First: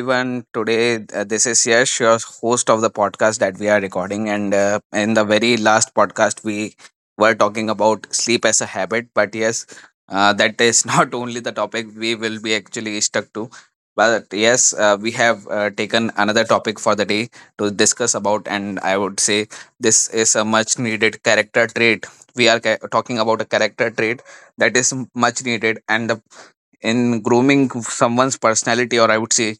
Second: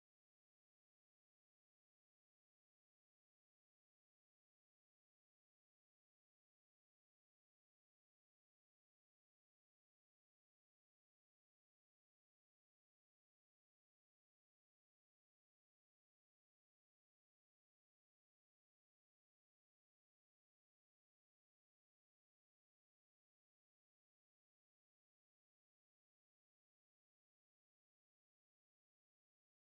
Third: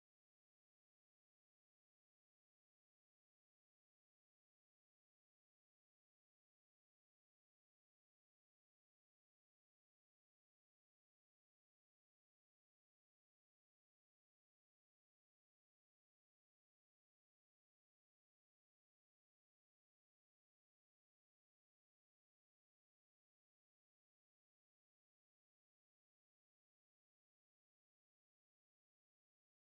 everyone. Today, this is Yash, your host of the podcast that we are recording. And in the very last podcast, we were talking about sleep as a habit. But yes, that is not only the topic we will be actually stuck to. But yes, we have taken another topic for the day to discuss about. And I would say this is a much needed character trait. We are talking about a character trait that is much needed and the in grooming someone's personality, or I would say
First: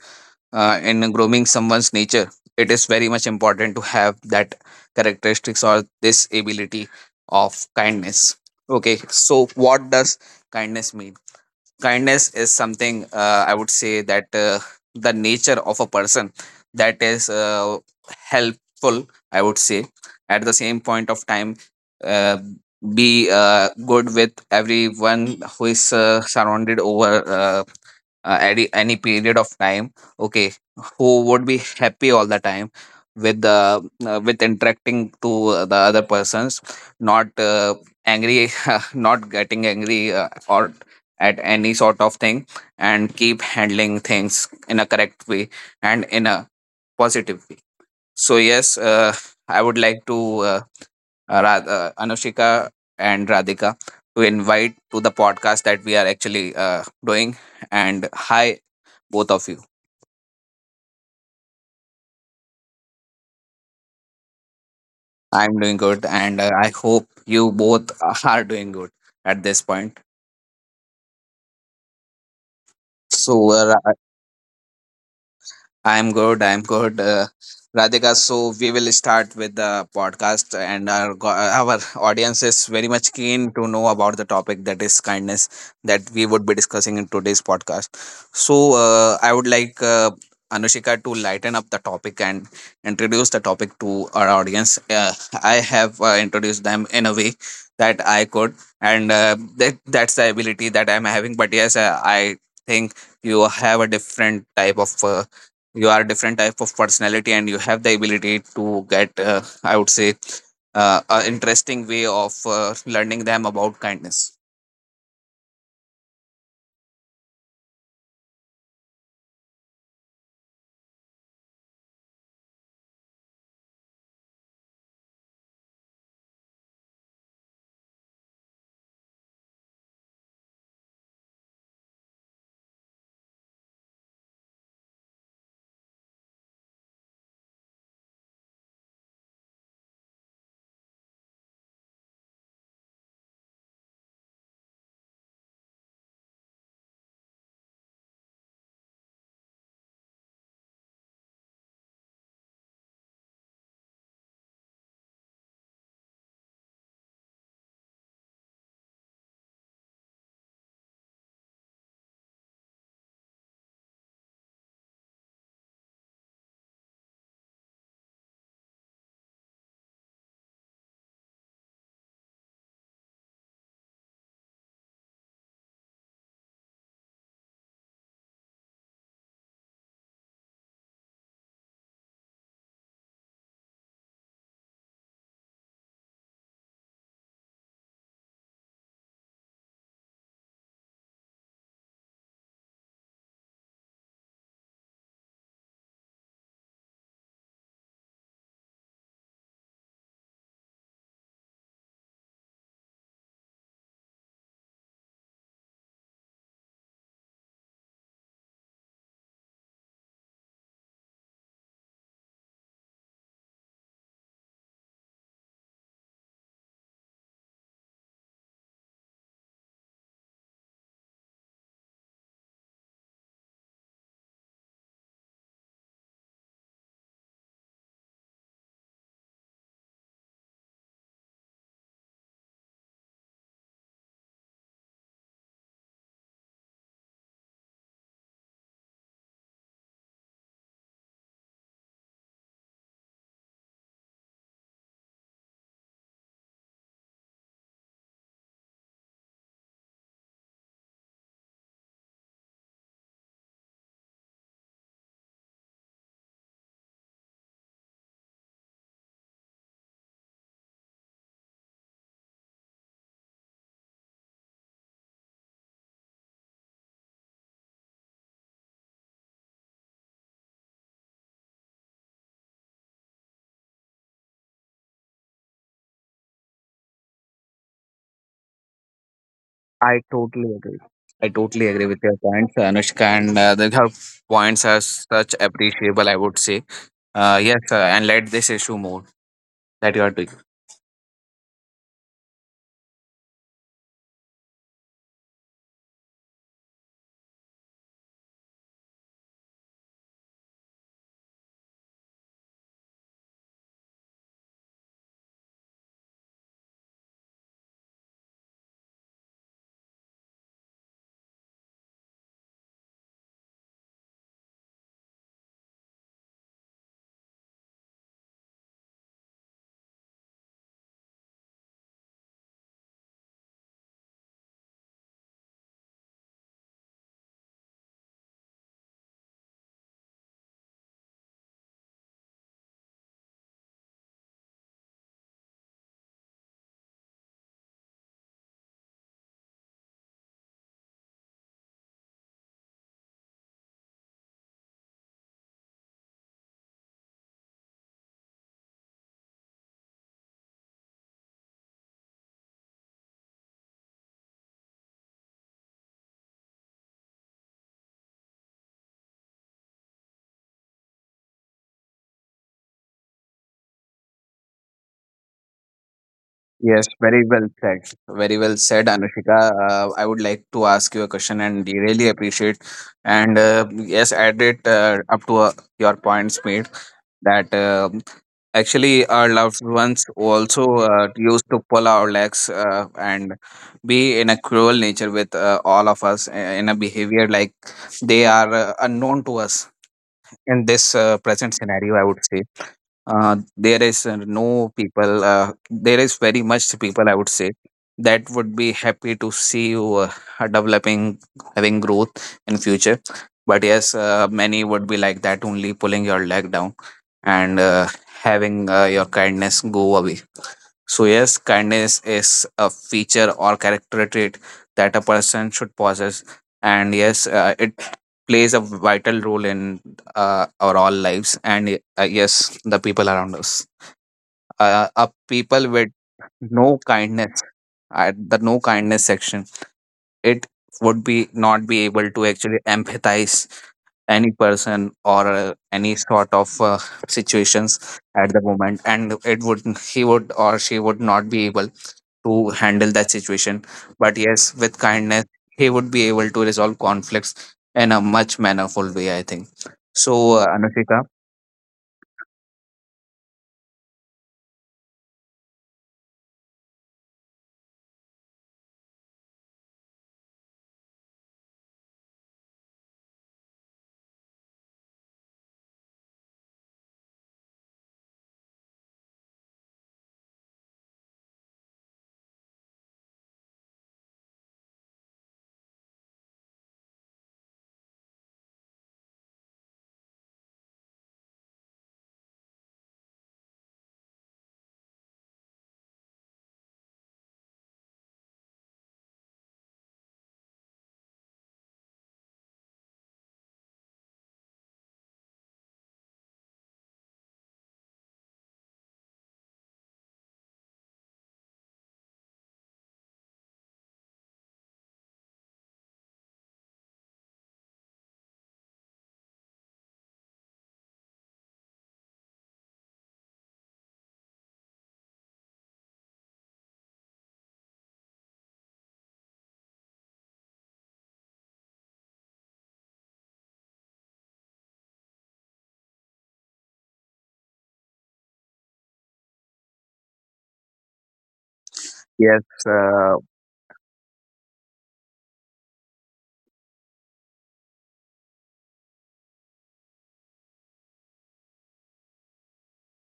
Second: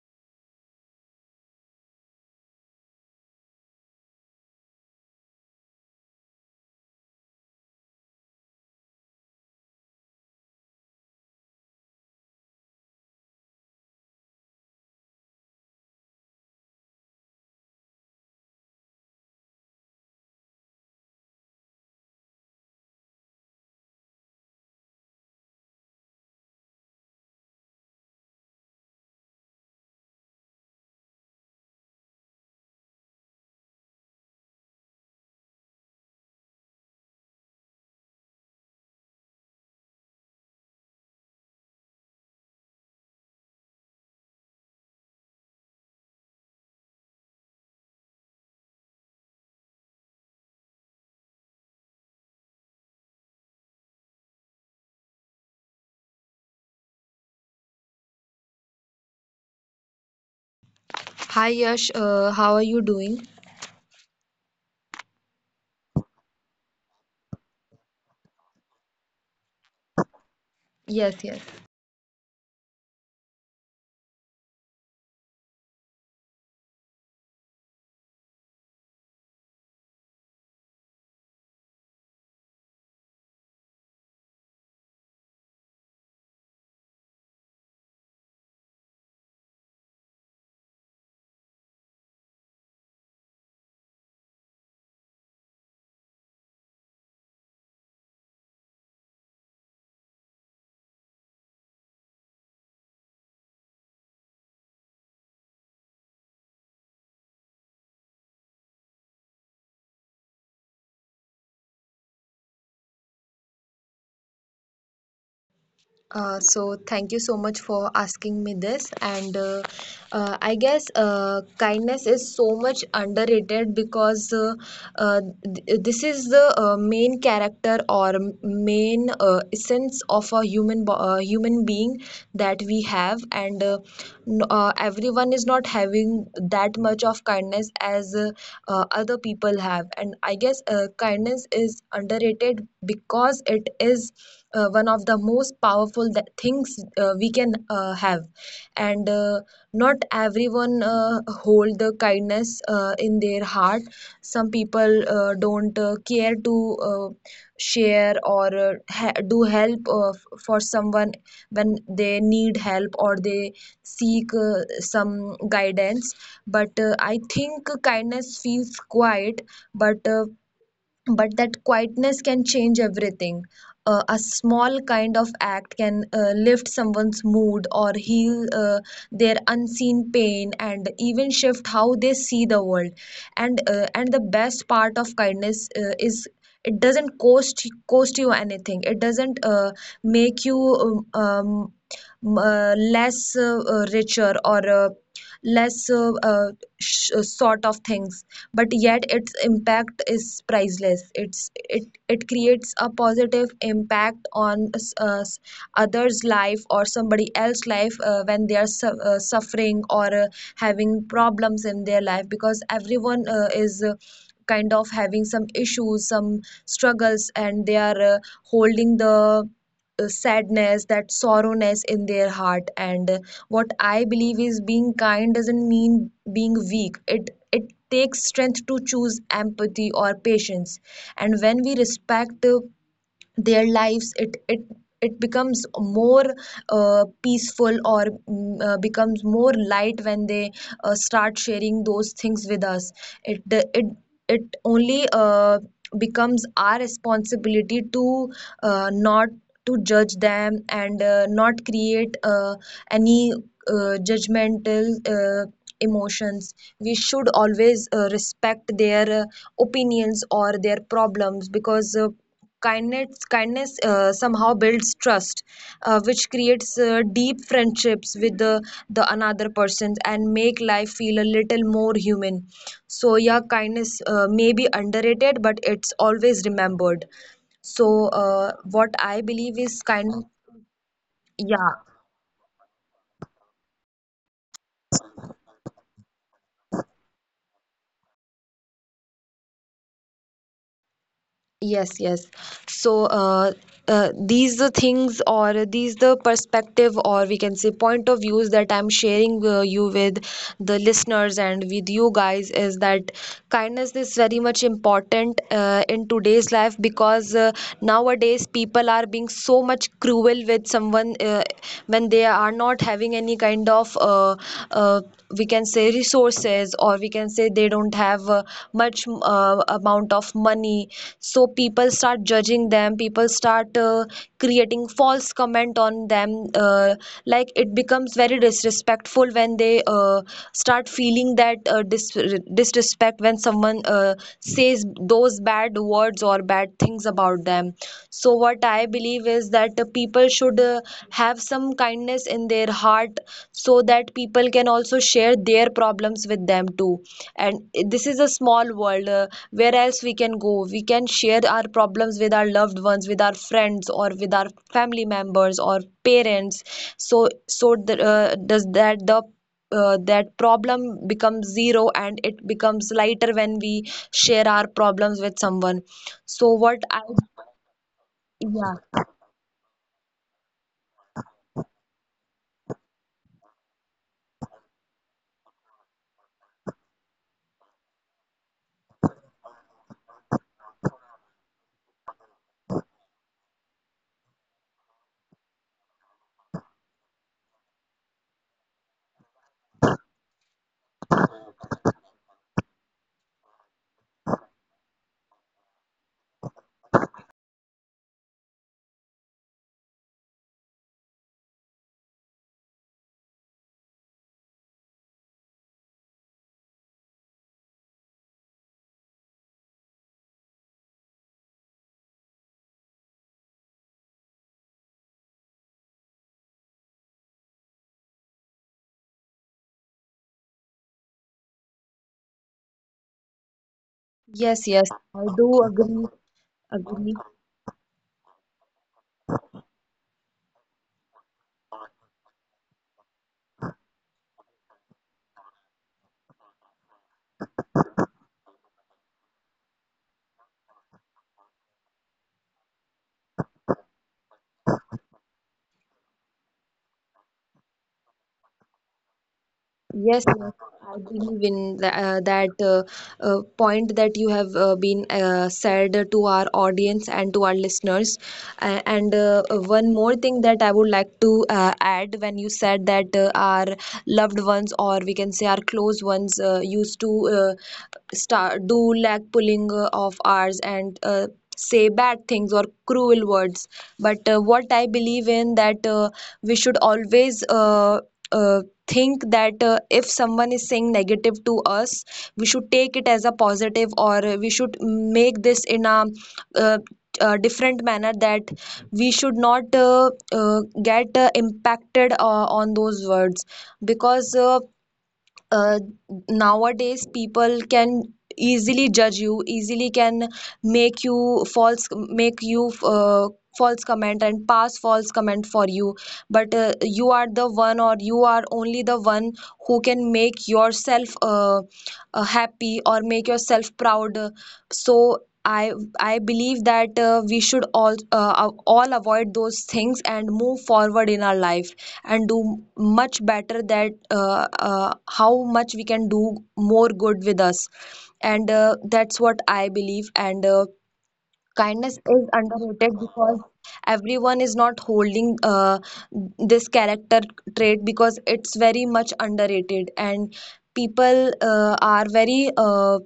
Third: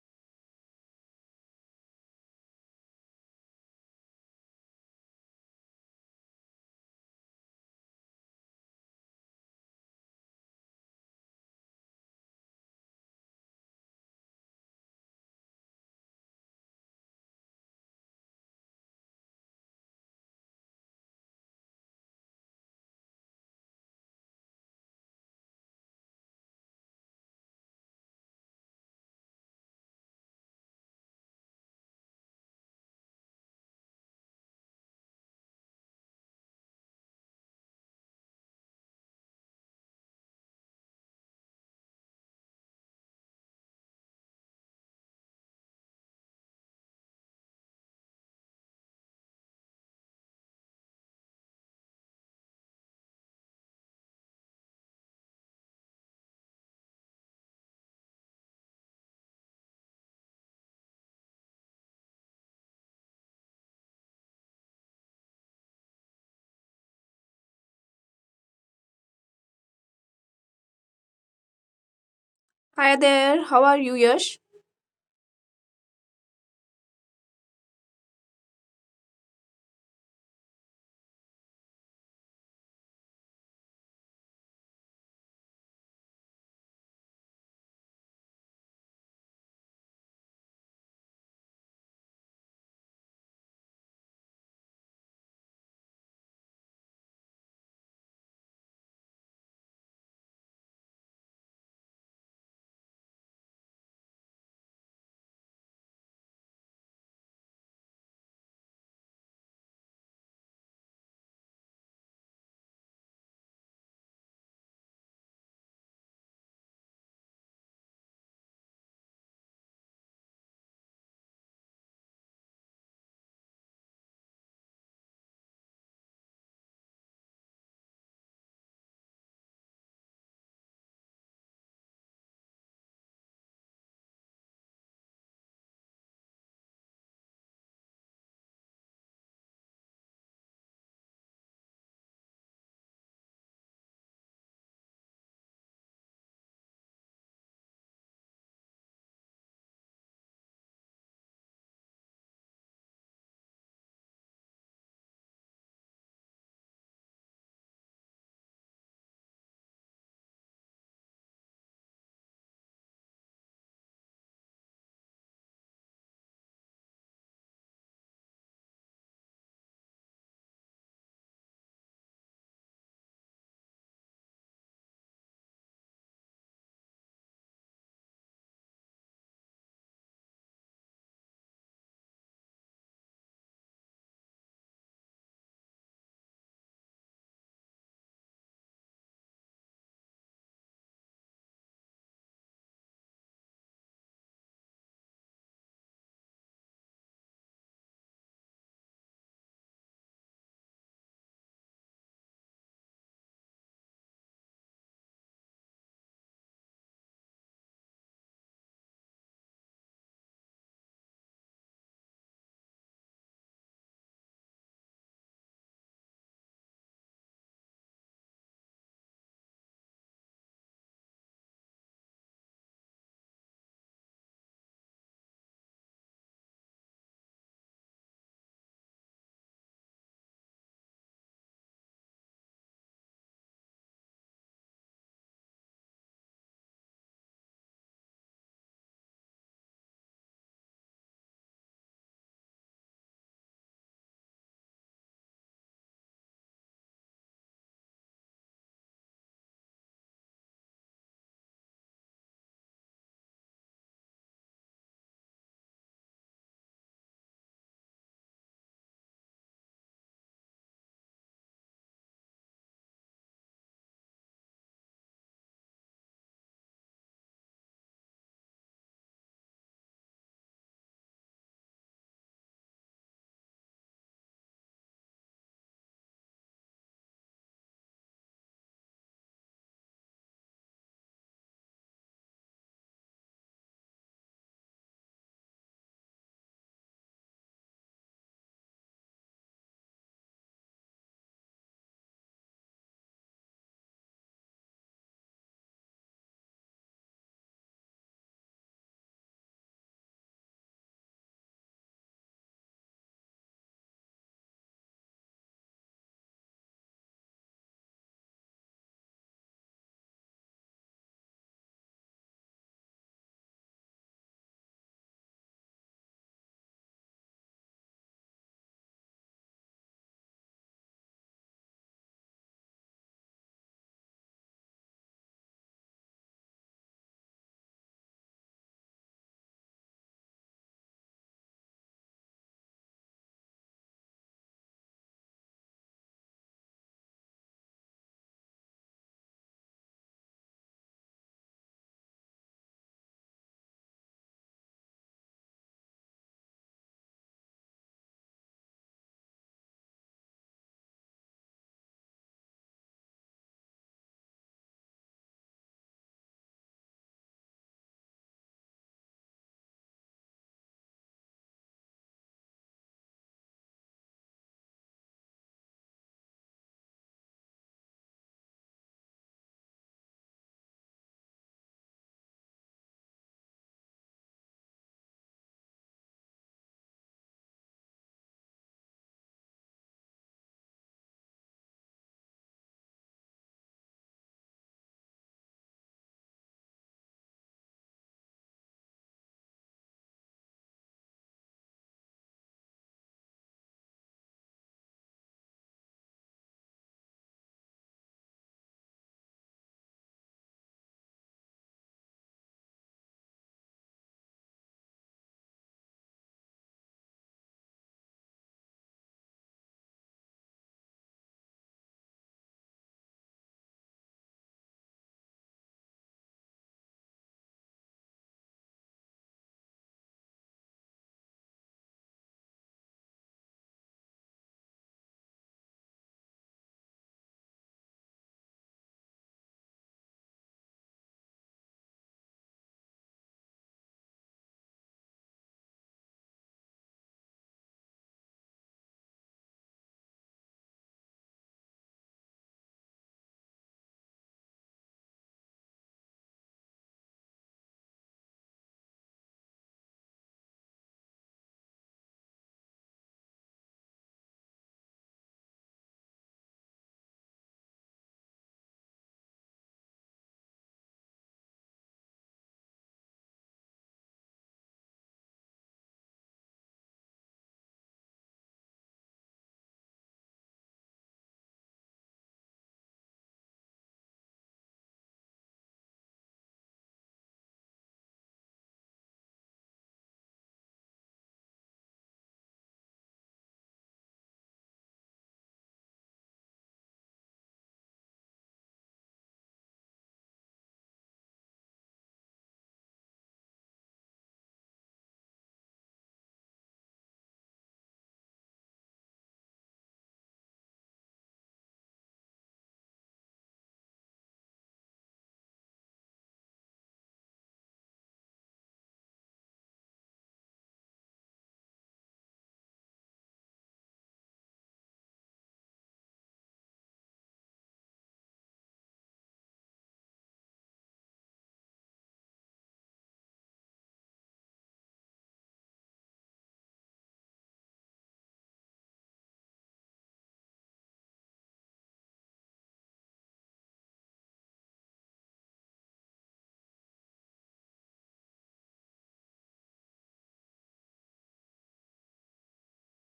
in grooming someone's nature, it is very much important to have that characteristics or this ability of kindness. Okay, so what does kindness mean? Kindness is something, I would say, that the nature of a person that is helpful, I would say. At the same point of time, uh, be good with everyone who is surrounded over uh, any period of time. Okay, who would be happy all the time with the, with interacting to the other persons, not angry, not getting angry or at any sort of thing, and keep handling things in a correct way and in a positive way. So yes, I would like to Anushika and Radhika to invite to the podcast that we are actually doing. And hi, both of you. Hi Yash, how are you doing? I'm doing good, and I hope you both are doing good at this point. Yes, yes. Hi there, So, how are you, Yash? I'm good. I'm good. Radhika, so we will start with the podcast, and our our audience is very much keen to know about the topic that is kindness, that we would be discussing in today's podcast. So I would like Anushika to lighten up the topic and introduce the topic to our audience. I have introduced them in a way that I could, and that's the ability that I'm having. But yes, I think you have a different type of you are a different type of personality, and you have the ability to get, I would say, an interesting way of learning them about kindness. So thank you so much for asking me this, and I guess kindness is so much underrated because this is the main character or main essence of a human being that we have. And everyone is not having that much of kindness as other people have, and I guess kindness is underrated because it is one of the most powerful that things we can have. And not everyone hold the kindness in their heart. Some people don't care to share or do help for someone when they need help or they seek some guidance. But I think kindness feels quiet, but but that quietness can change everything. A small kind of act can lift someone's mood or heal their unseen pain, and even shift how they see the world. And the best part of kindness is, it doesn't cost you anything. It doesn't make you less richer or less sort of things, but yet its impact is priceless. It creates a positive impact on uh, others life or somebody else life when they are suffering or having problems in their life, because everyone is kind of having some issues, some struggles, and they are holding the sadness, that sorrowness in their heart. And what I believe is, being kind doesn't mean being weak. It takes strength to choose empathy or patience, and when we respect their lives, it becomes more peaceful, or becomes more light when they start sharing those things with us. It it it only becomes our responsibility to not to judge them, and not create any judgmental emotions. We should always respect their opinions or their problems, because kindness somehow builds trust, which creates deep friendships with the another person, and make life feel a little more human. So yeah, kindness may be underrated, but it's always remembered. So what I believe is I kind. totally agree. I totally agree Yeah. with your points, Anushka, and the her points are such appreciable, I would say. Yes, and let this issue more that you are. Yes, yes. So, these the things, or these the perspective, or we can say point of views, that I'm sharing you with the listeners and with you guys, is that kindness is very much important in today's life, because nowadays people are being so much cruel with someone when they are not having any kind of uh, we can say resources, or we can say they don't have much amount of money. So people start judging them, people start creating false comment on them, uh, like it becomes very disrespectful when they start feeling that dis, disrespect, when someone says those bad words or bad things about them. So what I believe is that people should have some kindness in their heart, so that people can also share their problems with them too. And this is a small world, where else we can go? We can share our problems with our loved ones, with our friends, or with our family members or parents. So does that, the that problem becomes zero, and it becomes lighter when we share our problems with someone. So Yes, what I... very well said. Very well Yeah. said, Anushika. I would like to ask you a question, and we really appreciate. And yes, add it up to your points made that actually our loved ones also used to pull our legs and be in a cruel nature with all of us in a behavior like they are unknown to us in this present scenario. I would say there is no people, there is very much people, I would say, that would be happy to see you are developing, having growth in future. But yes, many would be like that, only pulling your leg down and having your kindness go away. So yes, kindness is a feature or character trait that a person should possess. And yes, it plays a vital role in our all lives. And yes, the people around us, Yes, yes, up I do people with agree. no Agree. kindness, at the no kindness section, it would be not be able to actually empathize any person or any sort of situations at the moment, and it would, he would or she would not be able to handle that situation. But yes, with kindness he would be able to resolve conflicts in a much mannerful way, I think. So Yes, yes, Anushika, I believe in that point that you have been said to our audience and to our listeners. And one more thing that I would like to add, when you said that our loved ones, or we can say our close ones, used to start do leg pulling of ours, and say bad things or cruel words. But what I believe in that we should always uh, think that if someone is saying negative to us, we should take it as a positive, or we should make this in a uh, different manner, that we should not get impacted on those words, because uh, nowadays people can easily judge you, easily can make you false, make you false comment, and pass false comment for you. But you are the one, or you are only the one who can make yourself happy, or make yourself proud. So I I believe that we should all avoid those things and move forward in our life, and do much better, that how much we can do more good with us. And that's what I believe. And kindness is yes underrated, uh, because everyone is not holding this character trait, because it's very much underrated, and people are very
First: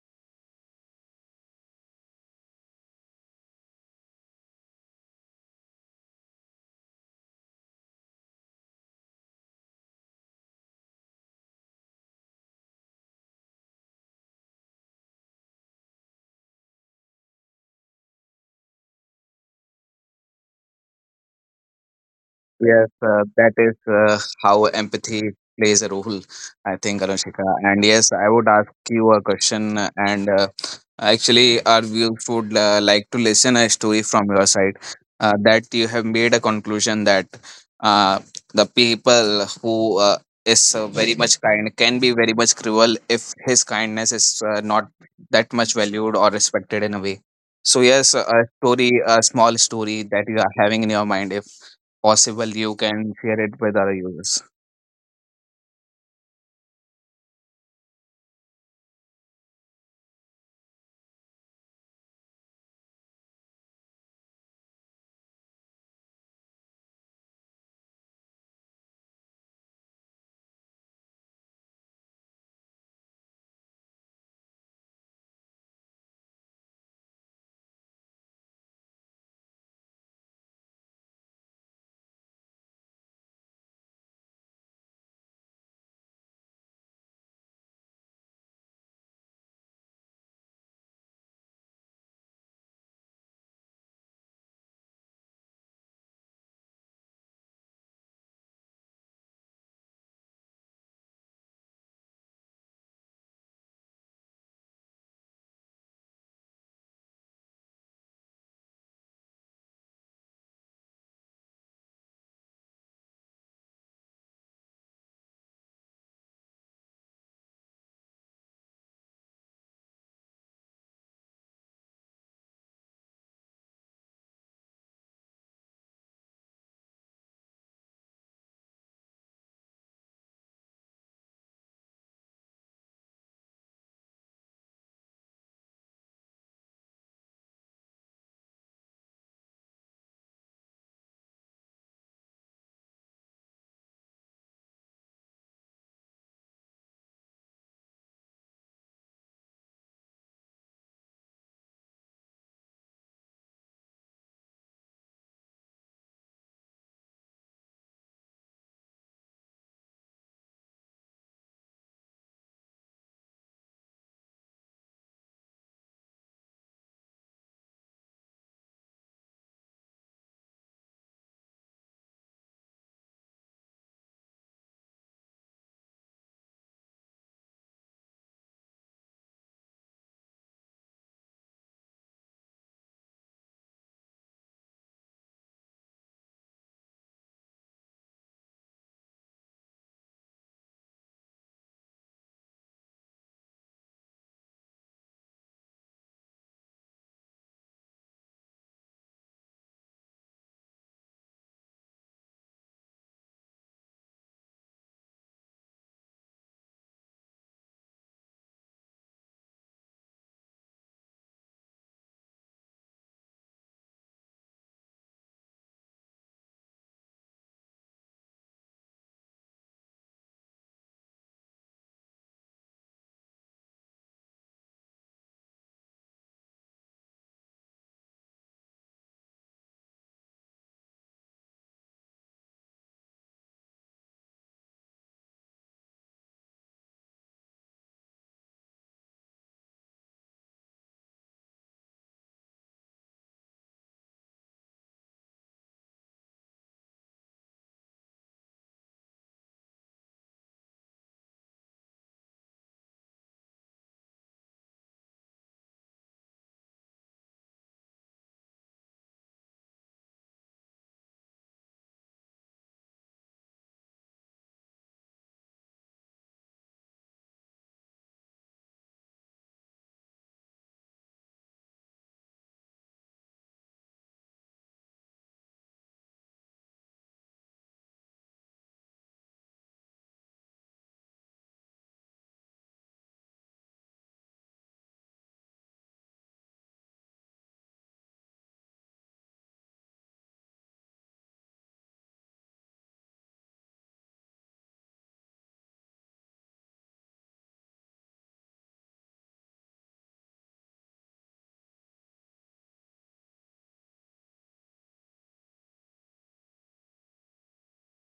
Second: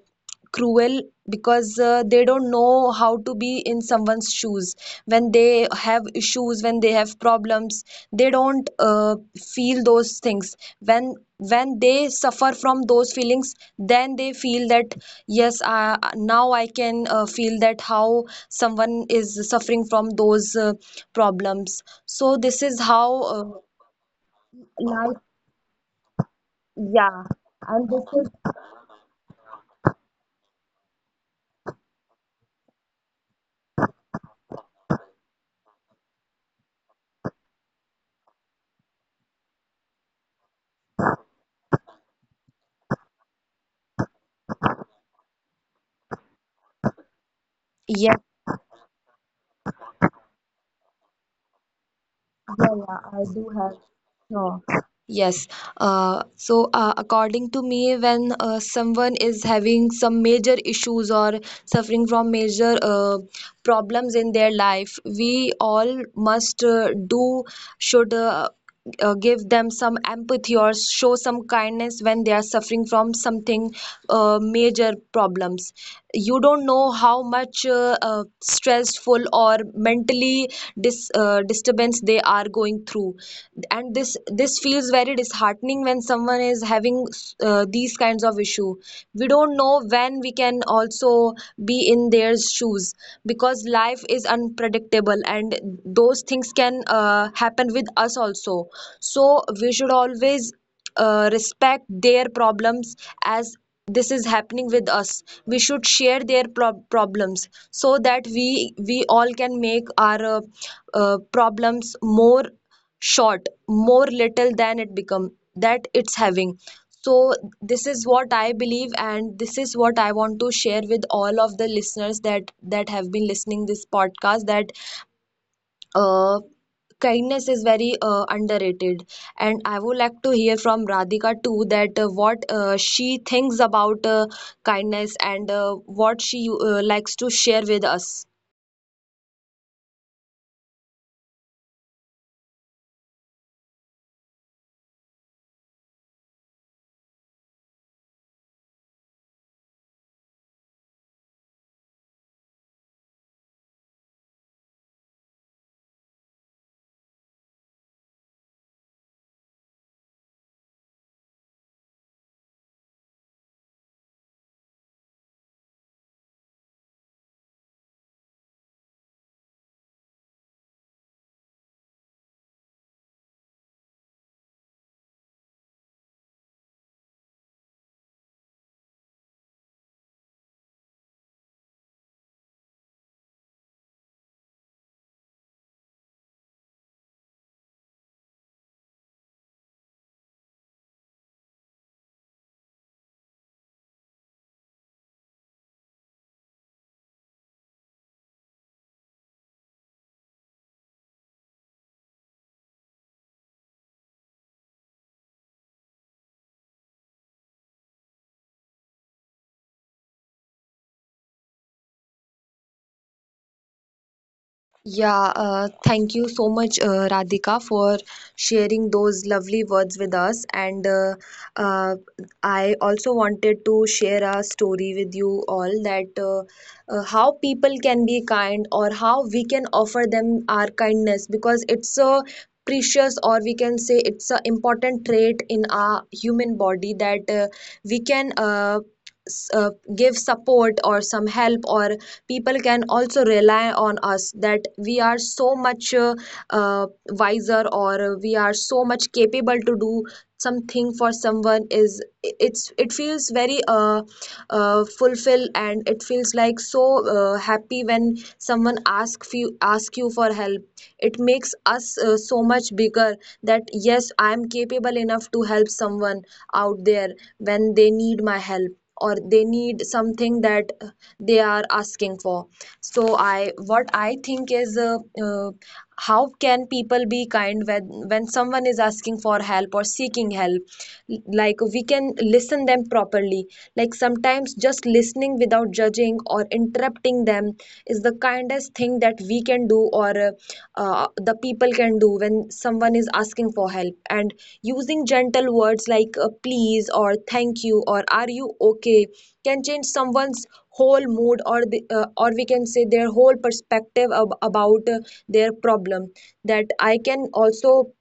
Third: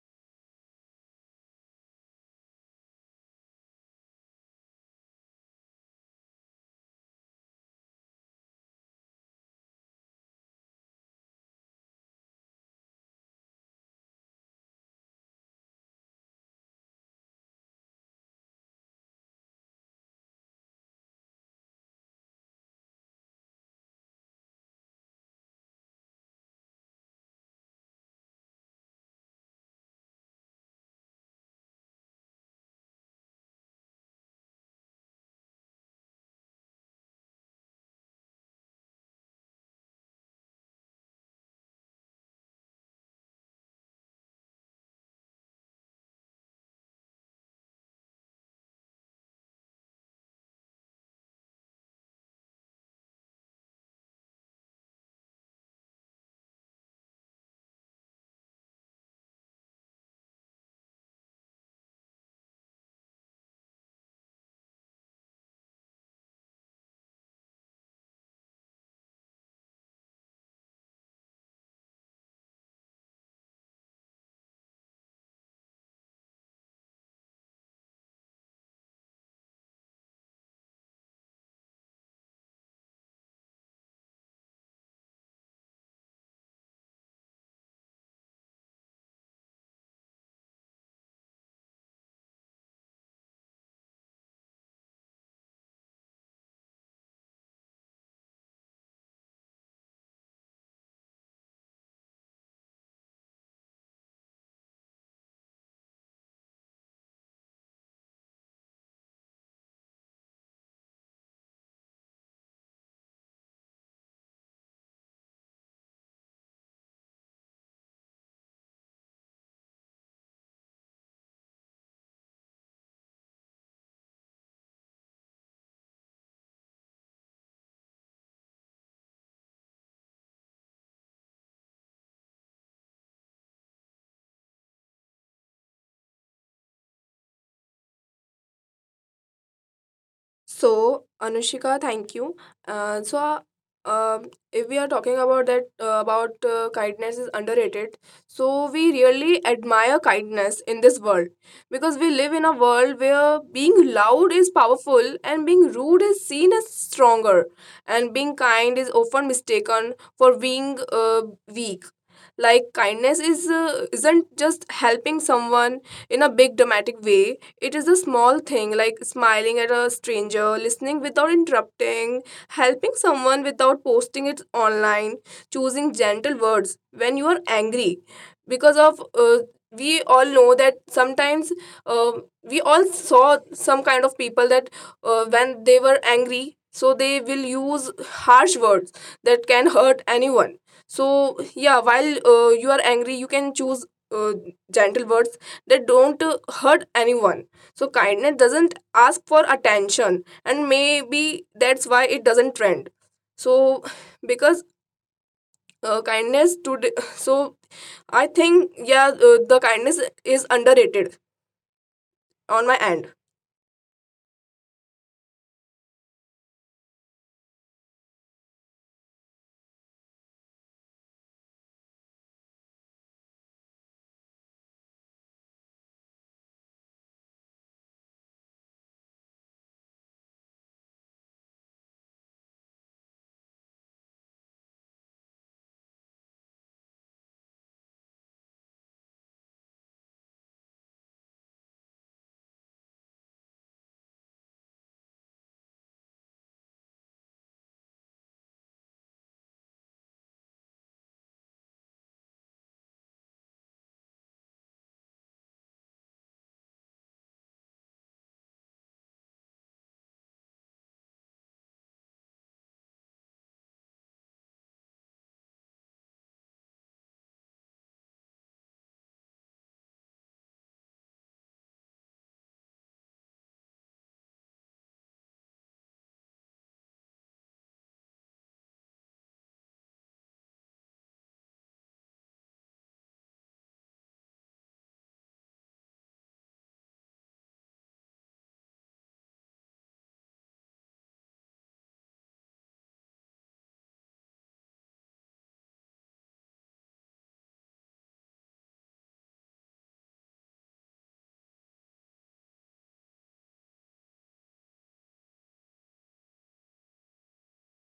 cruel, because they don't know how to be in someone's shoes, when they have issues, when they have problems. They don't feel those things. When they suffer from those feelings, then they feel that yes, now I can feel that how someone is suffering from those problems. So this is yes, how that is how life... empathy plays a role, I think, Yeah. Anushika. And And this yes, I is... would ask you a question, and actually, our viewers would like to listen a story from your side, that you have made a conclusion that uh, the people who is very much kind can be very much cruel if his kindness is not that much valued or respected in a way. So yes, Yes. a story, a small story that you are having in your mind, if possible, Yeah, you yeah, can I share do it with have. other users. Sure. Yes. So, according to me, when someone is having some major issues or suffering from major problems in their life, we all must, do, should give them some empathy or show some kindness when they are suffering from something major problems. You don't know how much stressful or mentally disturbance they are going through, and this feels very disheartening when someone is having these kinds of issue. We don't know when we can also be in their shoes, because life is unpredictable, and those things can happen with us also. So we should always respect their problems, as this is happening with us. We should share their problems, so that we all can make our problems more short, more little than it become, that it's having. So this is what I believe, and this is what I want to share with all of the listeners that have been listening this podcast, that uh, kindness is very underrated, and I would like to hear from Radhika too, that what she thinks about kindness, and what she likes to share with us. So, Anushika, thank you. Uh, so, uh, um if we are talking about kindness is underrated. So, we really admire kindness in this world because we live in a world where being loud is powerful and being rude is seen as stronger, and being kind is often mistaken for being weak. Like kindness is isn't just helping someone in a big dramatic way. It is a small thing like smiling at a stranger, listening without interrupting, helping someone without posting it online, choosing gentle words when you are angry. Because of We all know that sometimes uh, we all saw some kind of people that when they were angry, so they will use harsh words that can hurt anyone. So yeah, while you are angry, you can choose uh, gentle words that don't hurt anyone. So kindness doesn't ask for attention, and maybe that's why it doesn't trend. So because kindness today, so I think, yeah, the kindness is underrated on my end. Yeah, thank you so much, Radhika, for sharing those lovely words with us. And uh, I also wanted to share a story with you all, that how people can be kind, or how we can offer them our kindness, because it's a precious, or we can say it's an important trait in our human body, that we can s- uh, give support or some help, or people can also rely on us, that we are so much uh, wiser, or we are so much capable to do something for someone. Is it's it feels very fulfill, and it feels like so happy when someone ask you for help. It makes us so much bigger, that yes, I am capable enough to help someone out there, when they need my help, or they need something that they are asking for. So I what I think is, uh, how can people be kind when someone is asking for help or seeking help? Like we can listen them properly. Like sometimes just listening without judging or interrupting them is the kindest thing that we can do, or the people can do, when someone is asking for help. And using gentle words like please, or thank you, or are you okay, can change someone's whole mood, or or we can say their whole perspective about their problem. That I can also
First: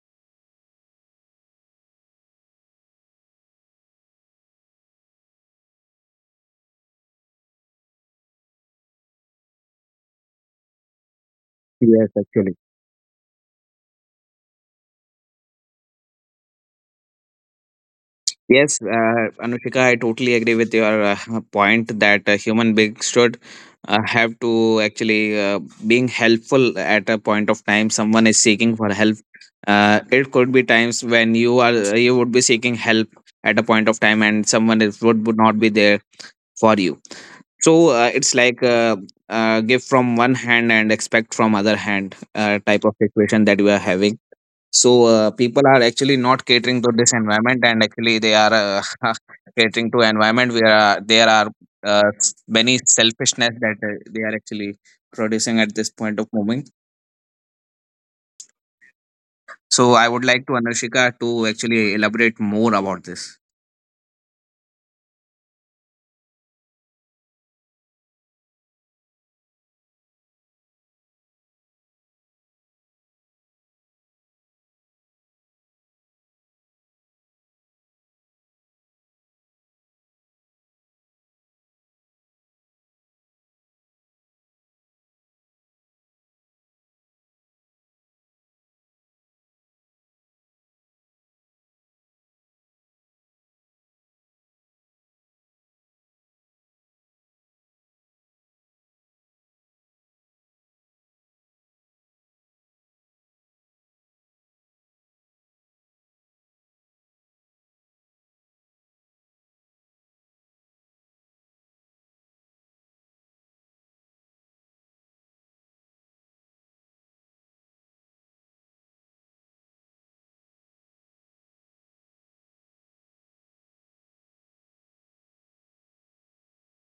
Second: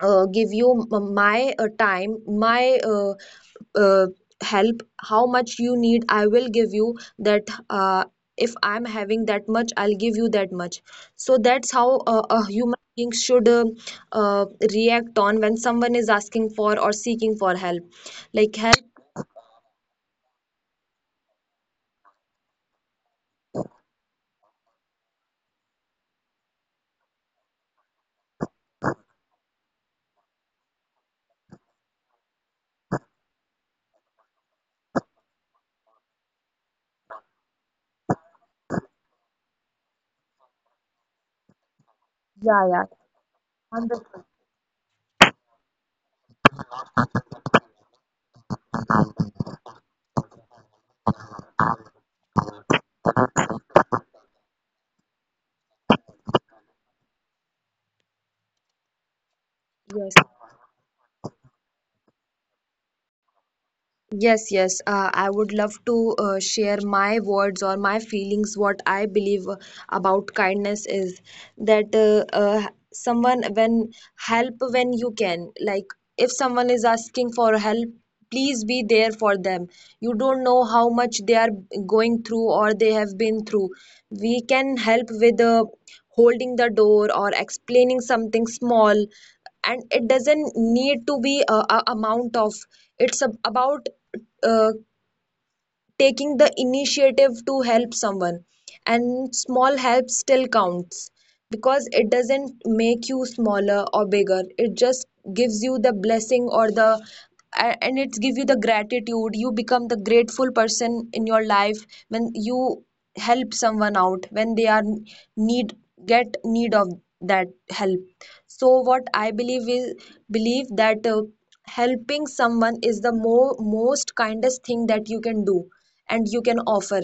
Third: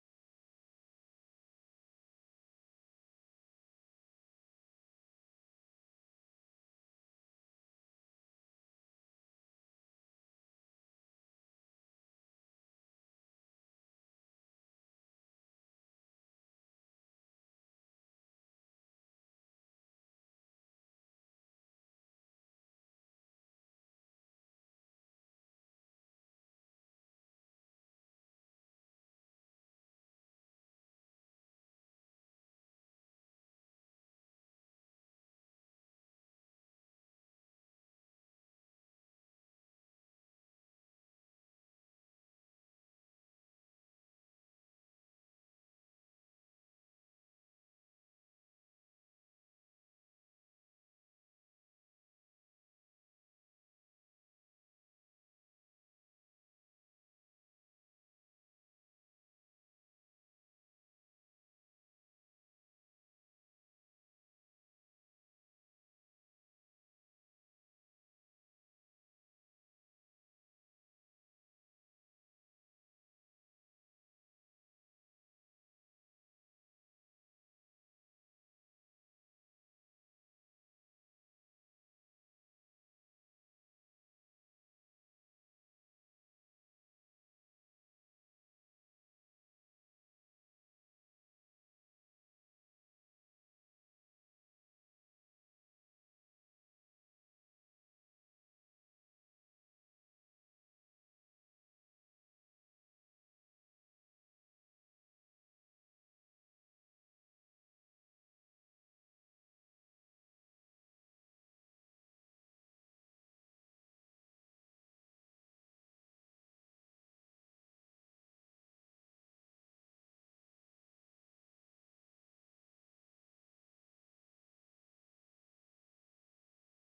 give you my time, my uh, help, how much you need I will give you that. uh, if I'm having that much, I'll give you that much. So that's how Yes, a actually. human being should uh, react on, when someone is asking for or seeking for help, like Yes, help. Anushika, I totally agree with your point that human beings should have to actually being helpful at a point of time someone is seeking for help. It could be times when you would be seeking help at a point of time, and someone is, would not be there for you. So it's like, give from one hand and expect from other hand, Yeah, yeah, type of situation that we are having. 100%. So people are actually not catering to this environment, and actually they are catering to environment where there are many selfishness that they are actually producing at this point of moment. So I Yes. would like to Anushika to actually elaborate more about this. Yes, yes. I would love to share my words or my feelings. What I believe about kindness is that someone, when help when you can. Like if someone is asking for help, please be there for them. You don't know how much they are going through or they have been through. We can help with holding the door or explaining something small, and it doesn't need to be a amount of about uh, taking the initiative to help someone, and small help still counts because it doesn't make you smaller or bigger. It just gives you the blessing or the and it gives you the gratitude. You become the grateful person in your life when you help someone out when they are need need of that help. So what I believe is Believe that helping someone is the more most kindest thing that you can do and you can offer.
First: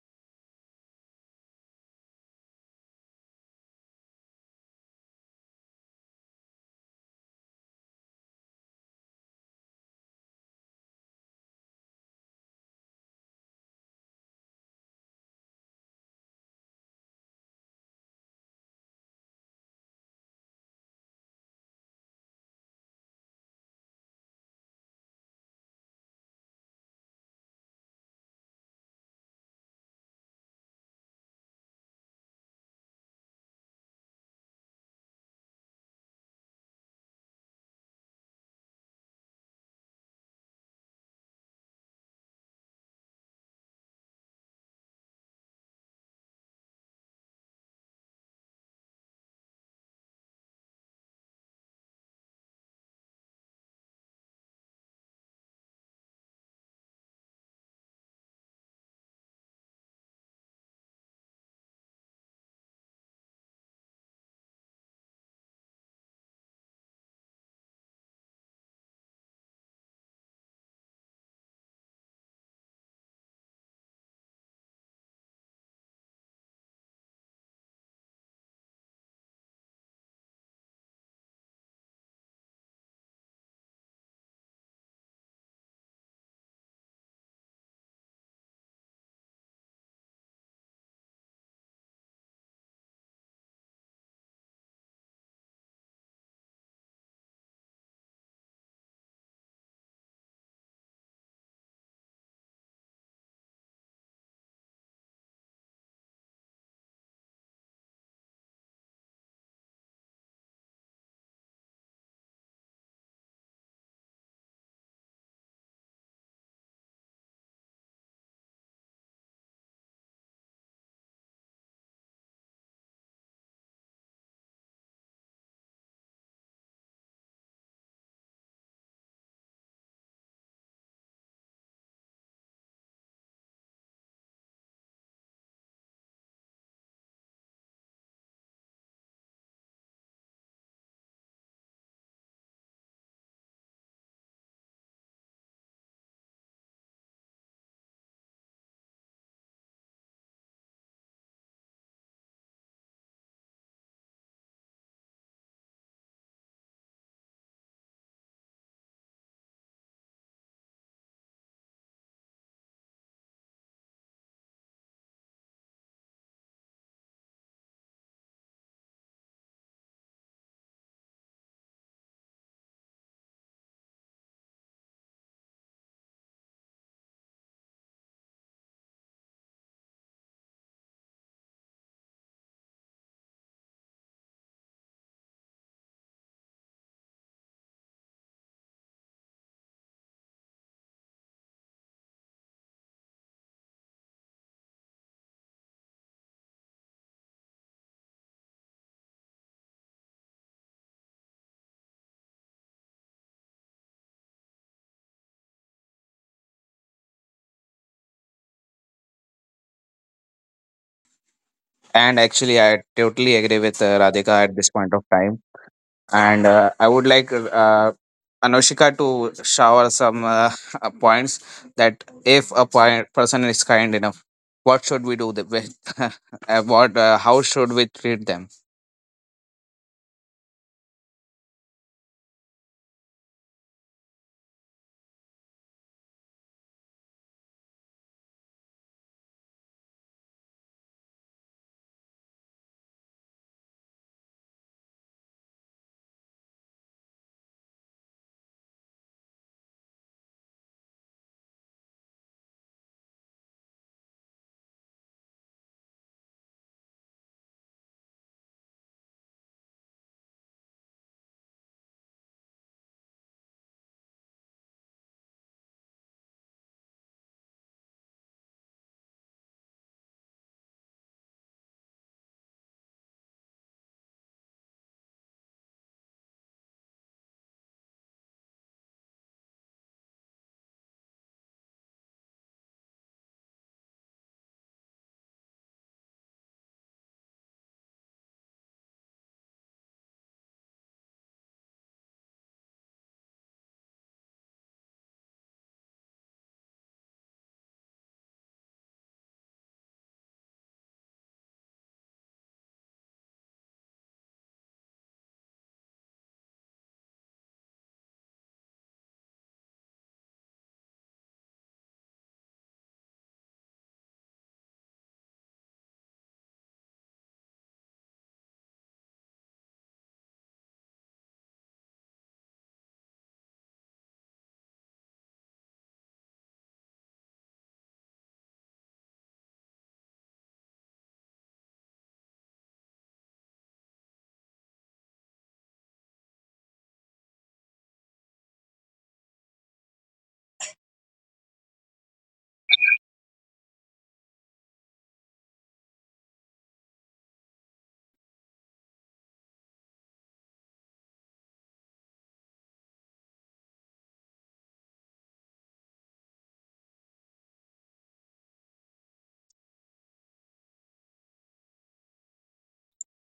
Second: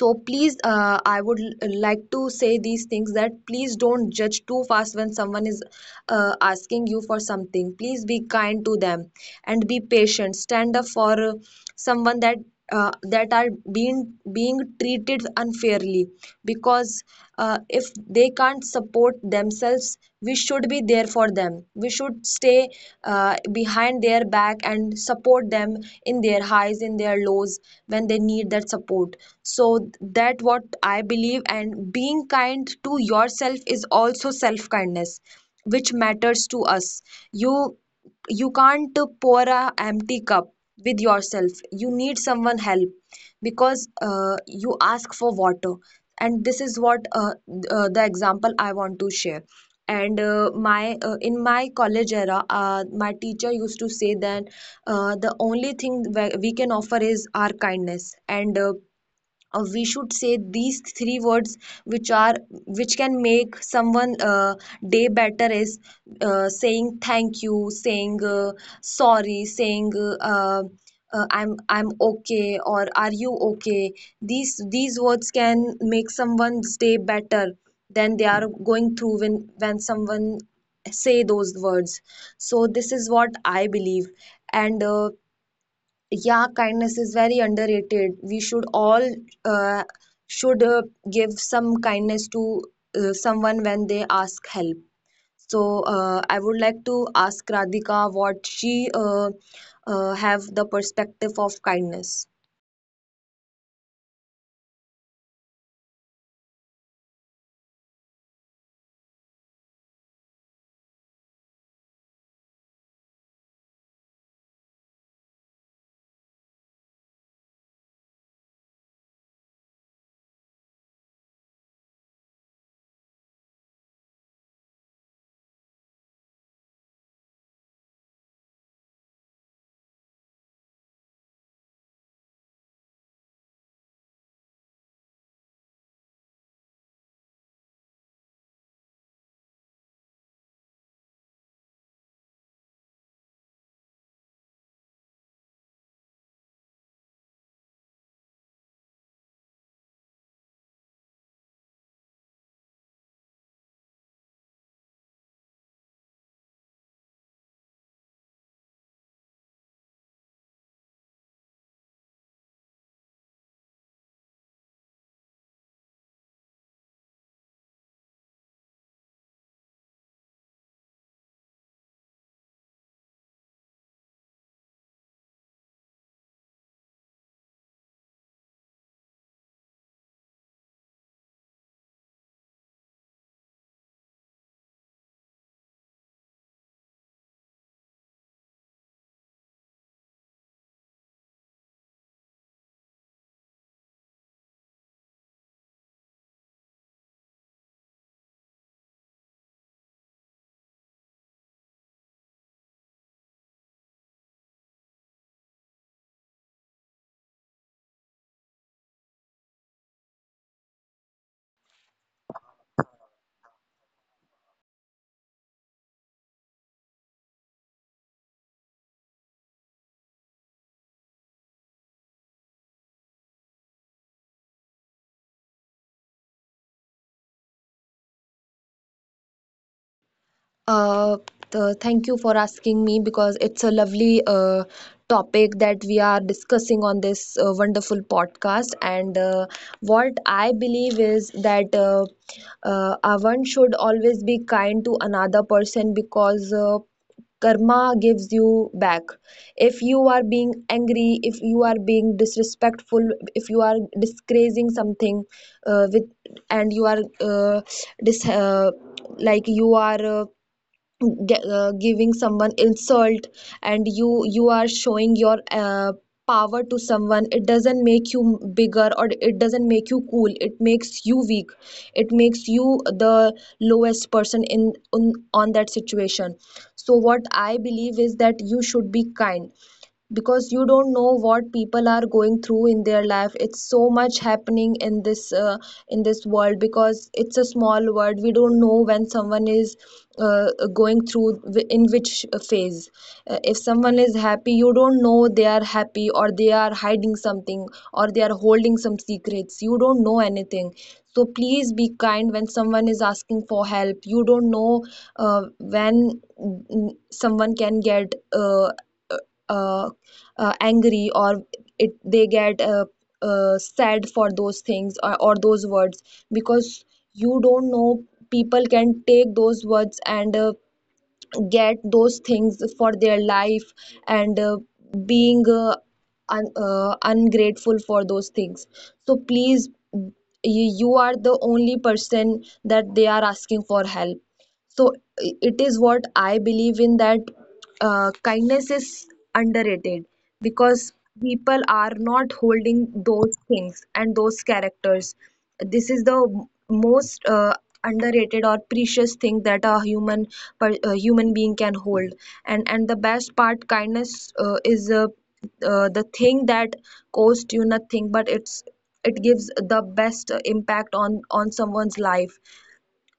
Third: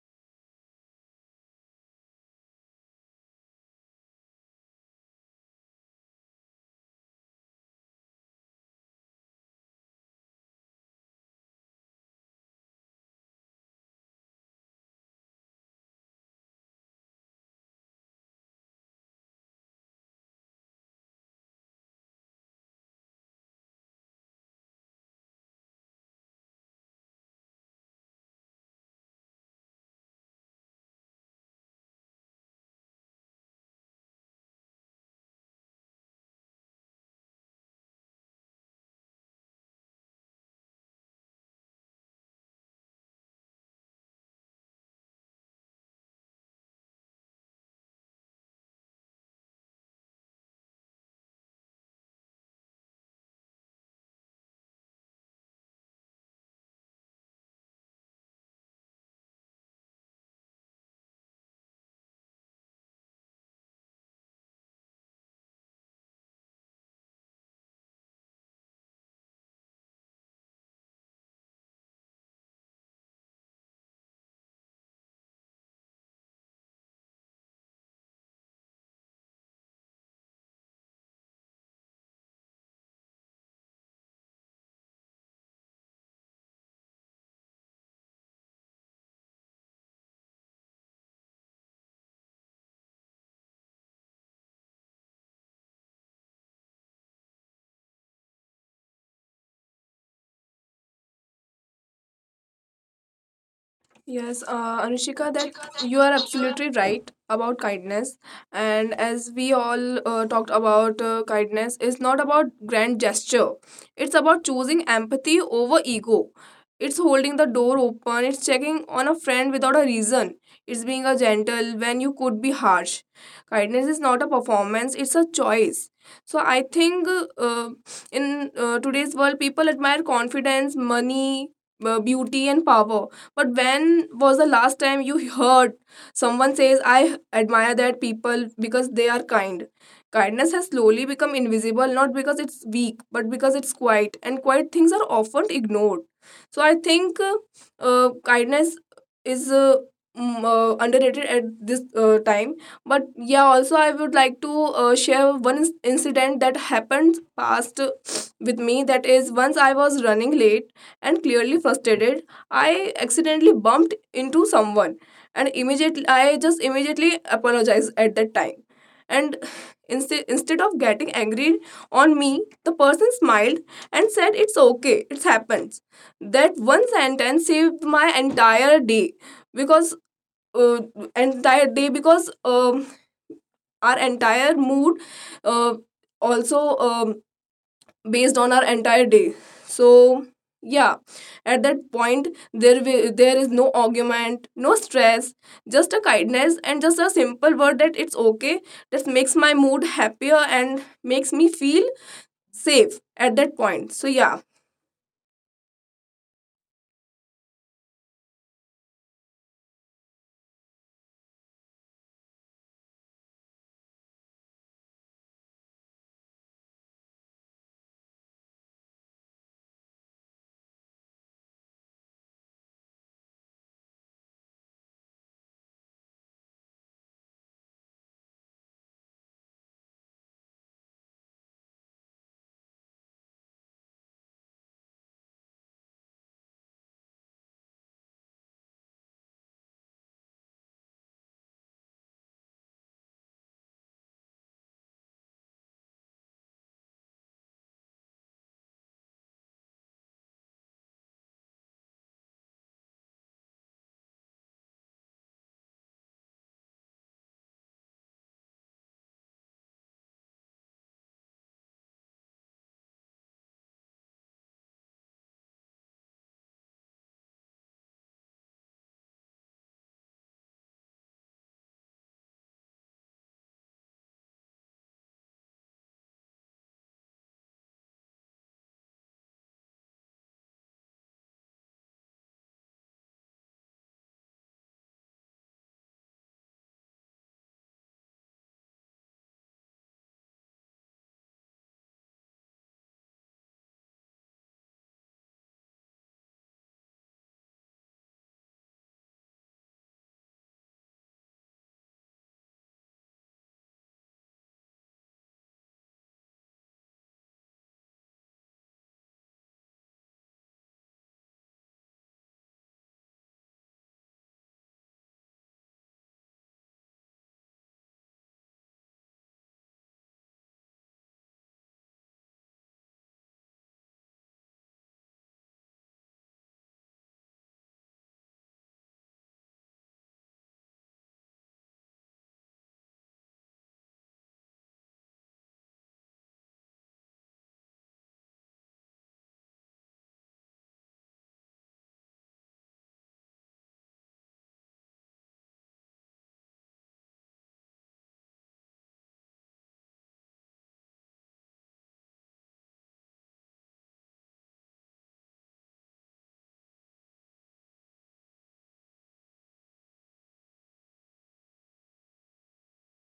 So please, I would like to say these things, that please don't judge too fast when someone is asking you for something. Please be kind to them and be patient. Stand up for someone that that are being treated unfairly, because if they can't support themselves, we should be there for them. We should stay behind their back and support them in their highs, in their lows, when they need that support. So that what I believe. And being kind to yourself is also self kindness, which matters to us. You you can't pour a empty cup with yourself. You need someone help, because you ask for water. And this is what the example I want to share. And my in my college era, my teacher used to say that the only thing we can offer is our kindness. And we should say these three words, which are, which can make someone day better, is saying thank you, saying sorry, saying I'm okay or are you okay. These words can make someone's day better than they are going through, when someone say those words. So this is what I believe. And yeah, kindness is very underrated. We should all uh, should give some kindness to someone when they ask help. So I would like to ask Radhika what she have the perspective of kindness. Yes, Anushika, that you are absolutely right about kindness. And as we all talked about, kindness is not about grand gesture. It's about choosing empathy over ego. It's holding the door open. It's checking on a friend without a reason. It's being a gentle when you could be harsh. Kindness is not a performance. It's a choice. So I think, uh, in today's world, people admire confidence, money, beauty, and power, but when was the last time you heard someone says, I admire that people because they are kind? Kindness has slowly become invisible, not because it's weak but because it's quiet, and quiet things are often ignored. So I think kindness is underrated at this time. But yeah, also I would like to share one incident that happened past with me. That is, once I was running late and clearly frustrated, I accidentally bumped into someone, and immediately, I just immediately apologized at that time. And instead of getting angry on me, the person smiled and said, it's okay, it happens. That one sentence saved my entire day because, uh, entire day because um, our entire mood uh, also based on our entire day. So yeah, at that point, there is no argument, no stress, just a kindness and just a simple word that, it's okay. That makes my mood happier and makes me feel safe at that point. So yeah, And actually I totally agree with Radhika at this point of time. And I would like Anoshika to shower some points that if a point, person is kind enough, what should we do? The, with, what, how should we treat them? Uh, Thank you for asking me, because it's a lovely topic that we are discussing on this wonderful podcast. And what I believe is that. One should always be kind to another person, because karma gives you back. If you are being angry, if you are being disrespectful, if you are disgracing something with, and you are dis- uh, like you are giving someone insult, and you are showing your power to someone, it doesn't make you bigger, or it doesn't make you cool. It makes you weak. It makes you the lowest person on, on that situation. So what I believe is that you should be kind, because you don't know what people are going through in their life. It's so much happening in this world, because it's a small world. We don't know when someone is uh, going through in which phase. If someone is happy, you don't know they are happy or they are hiding something or they are holding some secrets. You don't know anything. So please be kind. When someone is asking for help, you don't know uh, when someone can get uh, angry or it they get sad for those things or those words, because you don't know. People can take those words and get those things for their life. And being un ungrateful for those things. So please, you are the only person that they are asking for help. So it is what I believe in, that kindness is underrated, because people are not holding those things and those characters. This is the most underrated or precious thing that a human a human being can hold. And the best part, kindness is the thing that costs you nothing, but it's, it gives the best impact on someone's life.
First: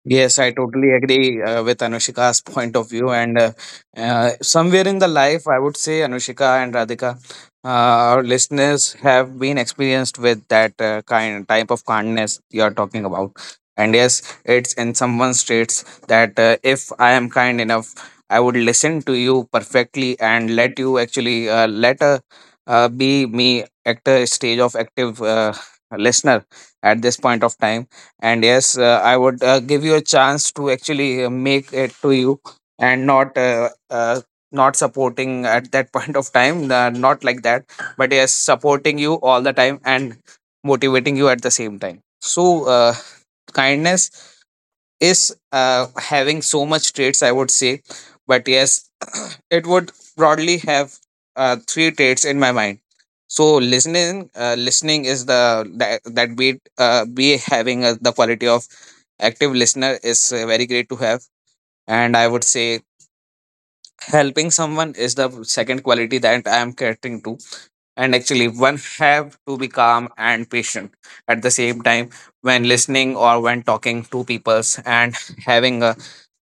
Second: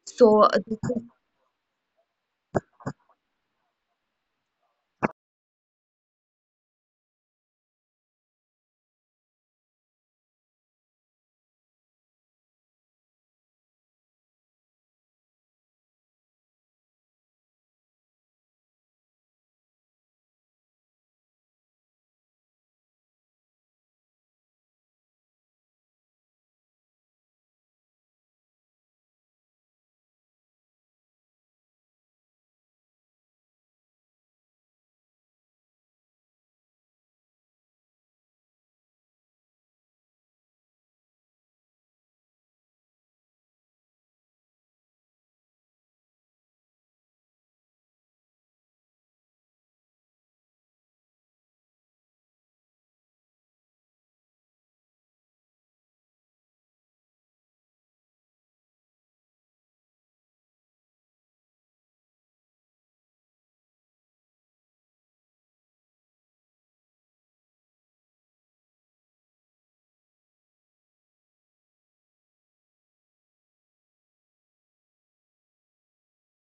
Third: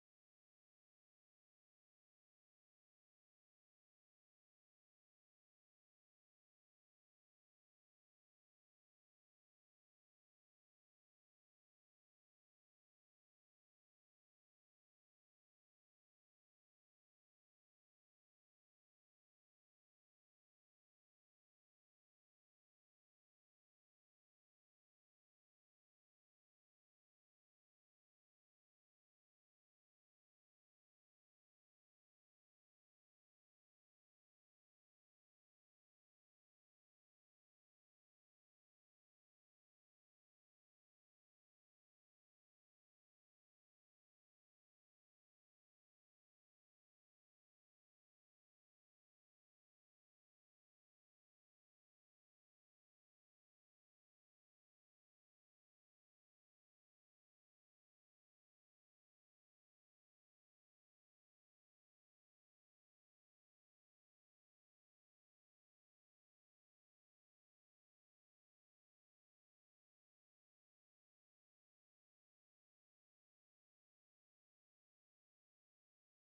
Yes, So I totally agree with Anushika's point of view. And somewhere in the life, I would say, Anushika and Radhika, uh, our listeners have been experienced with that kind type of kindness you are talking about. And yes, it's in someone states that if I am kind enough, I would listen to you perfectly and let you actually let be me at a stage of active listener at this point of time. And yes, I would give you a chance to actually make it to you, and not not supporting at that point of time, not like that, but yes supporting you all the time and motivating you at the same time. So uh, kindness is having so much traits, I would say. But yes, it would broadly have three traits in my mind. So listening, listening is the, that, that be having the quality of active listener is very great to have. And I would say helping someone is the second quality that I am catering to. And actually one have to be calm and patient at the same time, when listening or when talking to peoples, and having a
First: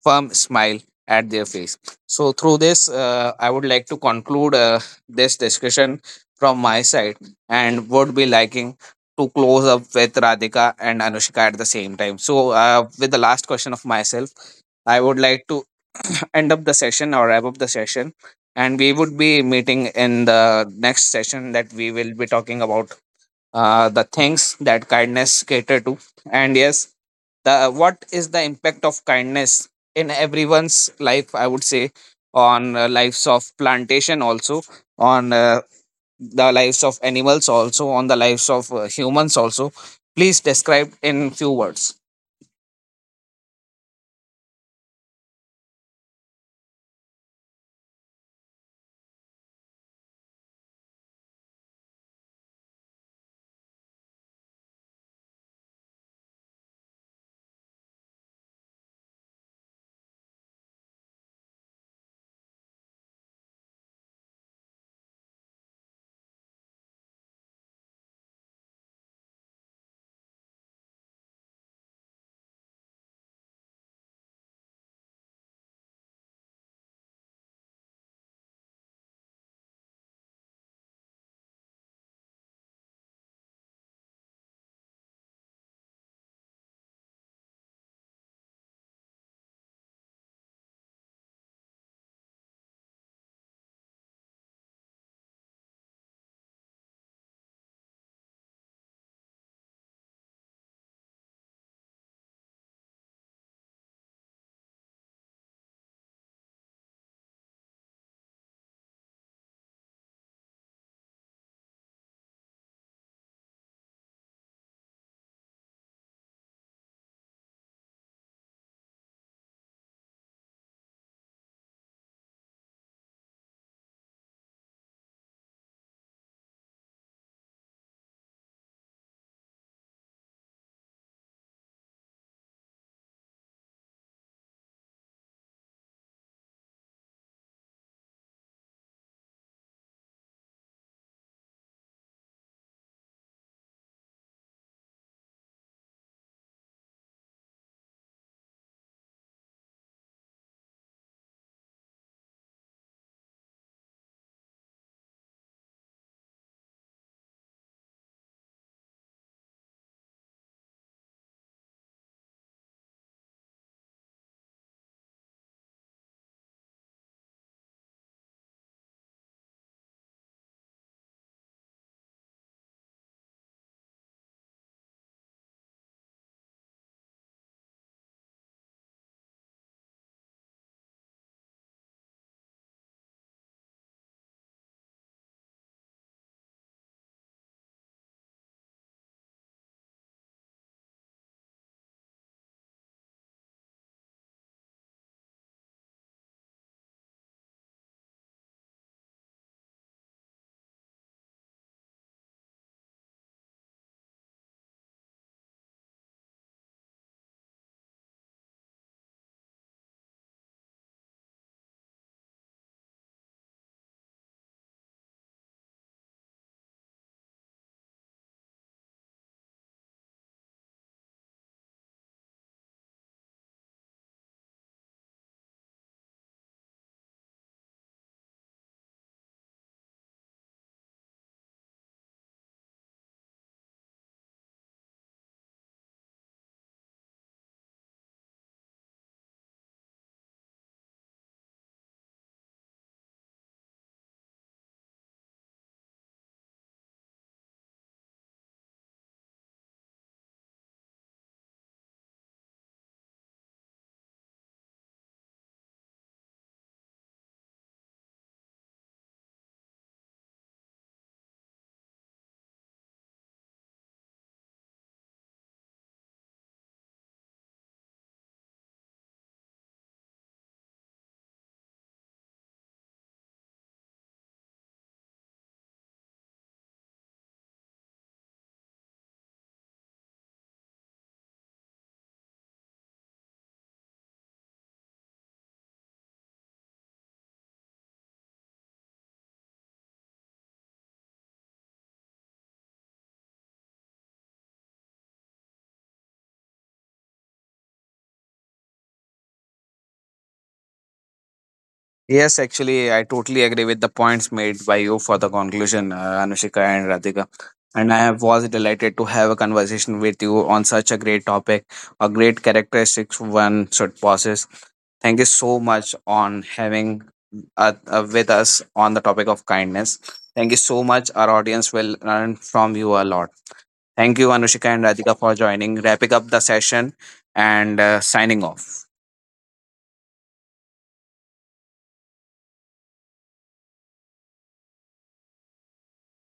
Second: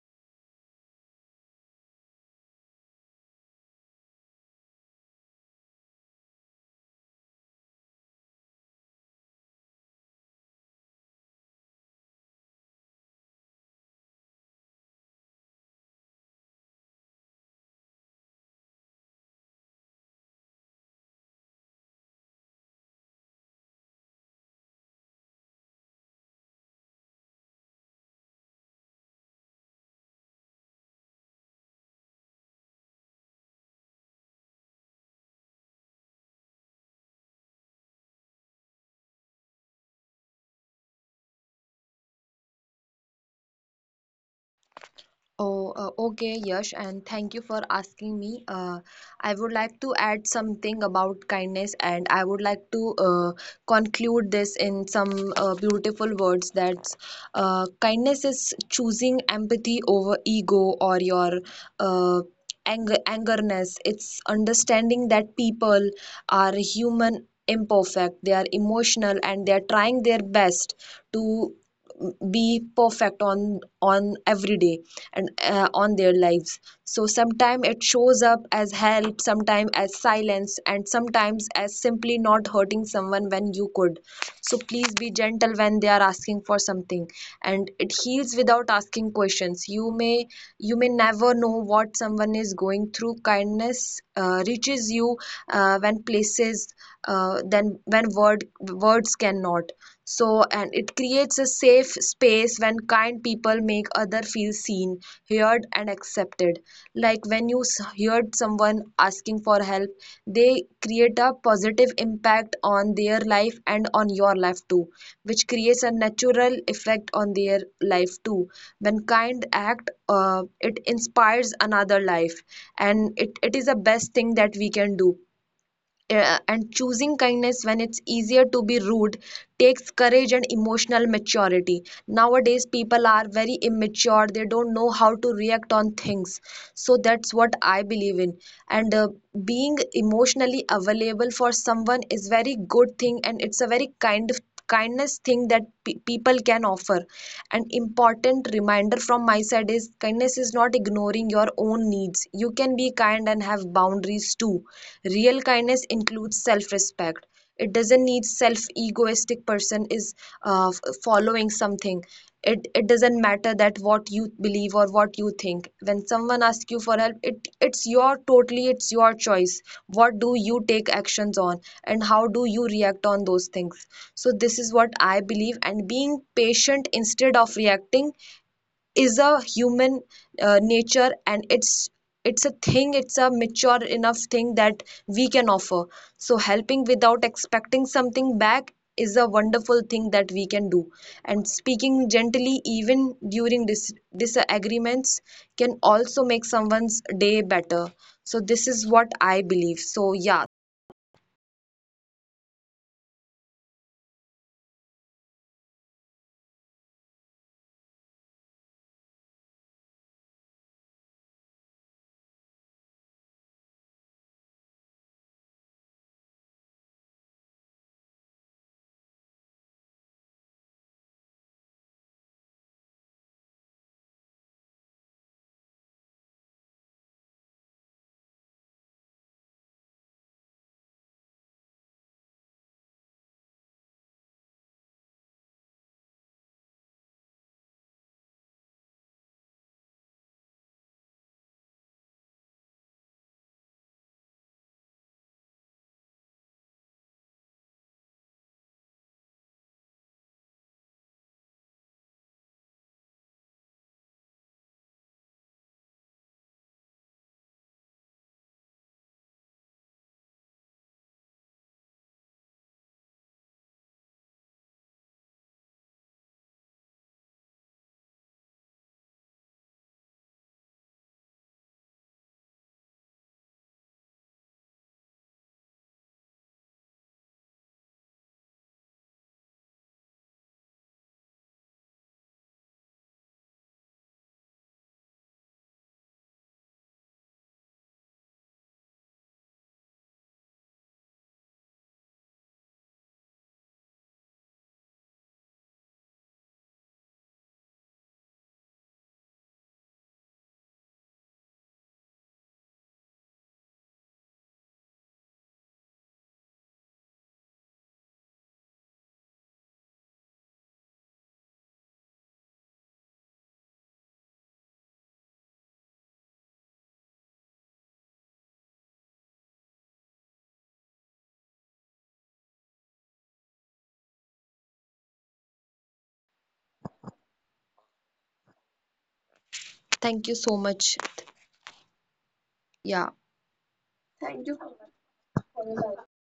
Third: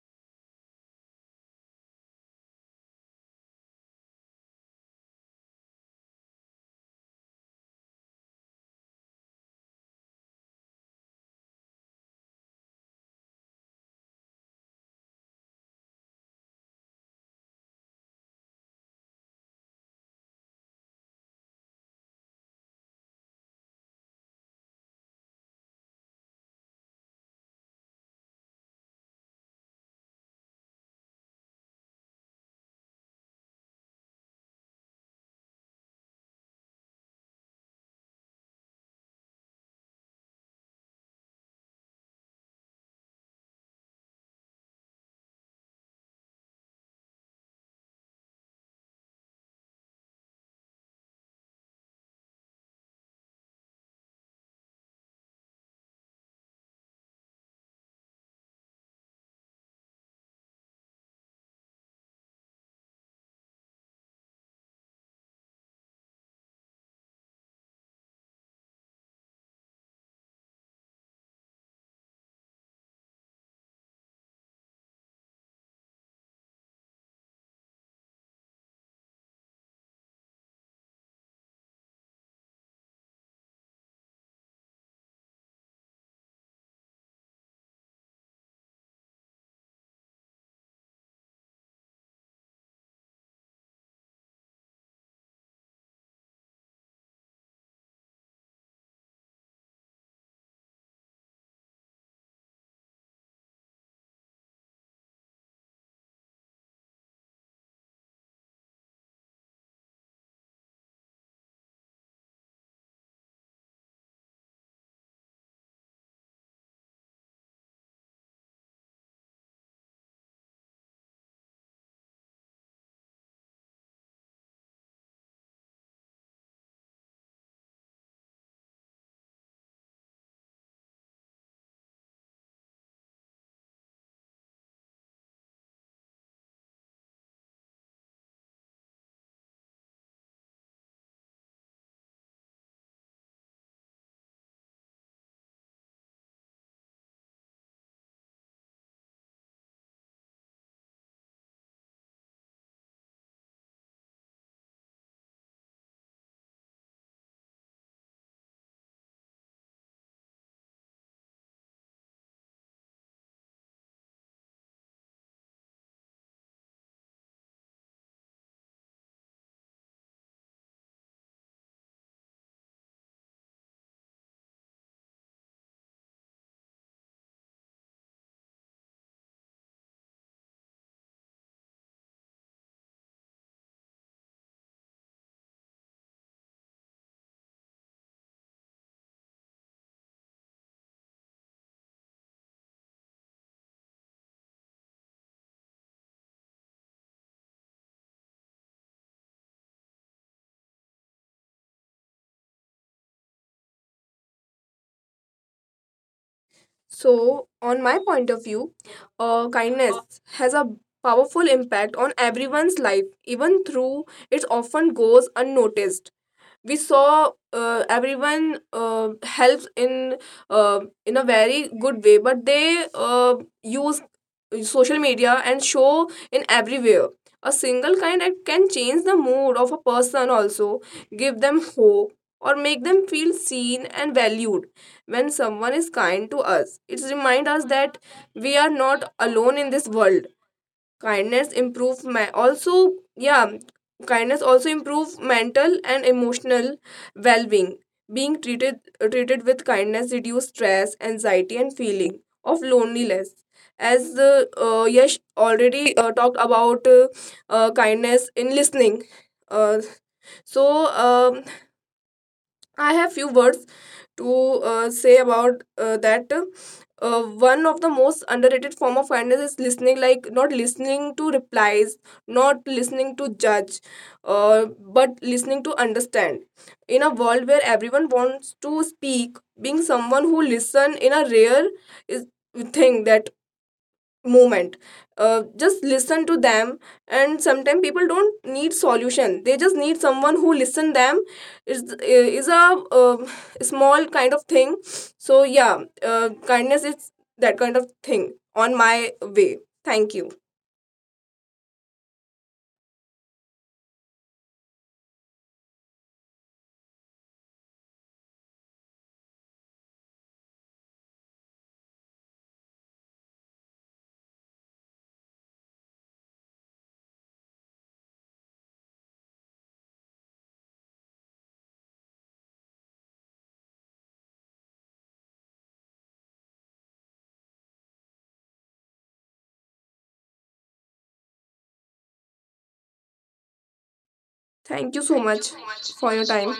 firm smile at their face. So, through this, I would like to conclude this discussion from my side, and would be liking to close up with Radhika and Anushka at the same time. So, with the last question of myself, I would like to end up the session or wrap up the session. And we would be meeting in the next session, that we will be talking about the things that kindness cater to, and yes the what is the impact of kindness in everyone's life, I would say, on lives of plantation also, on the lives of animals also, on the lives of humans also. Please describe in few words. oh, okay, Yash, and thank you for asking me. I would like to add something about kindness, and I would like to conclude this in some beautiful words, that kindness is choosing empathy over ego or your uh, anger, angerness. It's understanding that people are human, imperfect. They are emotional, and they are trying their best to be perfect on every day and on their lives. So sometimes it shows up as help, sometimes as silence, and sometimes as simply not hurting someone when you could. So please be gentle when they are asking for something. And it heals without asking questions. You may never know what someone is going through. Kindness reaches you when places then when words cannot. So and it creates a safe space when kind people make other feel seen, heard and accepted. Like when you heard someone asking for help, they create a positive impact on their life and on your life too, which creates a natural effect on their life too. When kind act, it inspires another life, and it is the best thing that we can do. Uh, and choosing kindness when it's easier to be rude takes courage and emotional maturity. Nowadays people are very immature. They don't know how to react on things. So that's what I believe in. And being emotionally available for someone is very good thing, and it's a very kind of kindness thing that people can offer. An important reminder from my side is, kindness is not ignoring your own needs. You can be kind and have boundaries too. Real kindness includes self-respect. It doesn't need self-egoistic person is following something. It doesn't matter that what you believe or what you think. When someone asks you for help, it's your totally it's your choice. What do you take actions on and how do you react on those things? So this is what I believe. And being patient instead of reacting is a human nature, and it's a thing. It's a mature enough thing that we can offer. So helping without expecting something back is a wonderful thing that we can do. And speaking gently even during disagreements can also make someone's day better. So this is what I believe. So yeah, so on my point of view, kindness has a powerful impact on everyone's life, even through it often goes unnoticed. We saw everyone helps uh, in a very good way, but they use social media and show in everywhere. A single kind act can change the mood of a person, also give them hope or make them feel seen and valued. When someone is kind to us, it reminds us that we are not alone in this world. Kindness improve my also yeah, kindness also improve mental and emotional well-being. Being treated with kindness reduce stress, anxiety, and feeling of loneliness. As Yash already talked about, kindness in listening. uh, so um, I have few words to say about that. One of the most underrated form of kindness is listening, like not listening to replies, not listening to judge, but listening to understand. In a world where everyone wants to speak, being someone who listen in a rare is thing that moment, just listen to them. And sometimes people don't need solution, they just need someone who listen them is a small kind of thing. So yeah, kindness is that kind of thing on my way. Thank you. Yes, actually, I totally agree with the points made by you for the conclusion, Anushika and Radhika. And I have- was delighted to have a conversation with you on such a great topic, a great characteristics one should possess. Thank you so much on having with us on the topic of kindness. Thank you so much. Our audience will learn from you a lot. Thank you, Anushika and Radhika, for joining, wrapping up the session, and signing off. thank you so much. Yeah. Thank you so much for your time.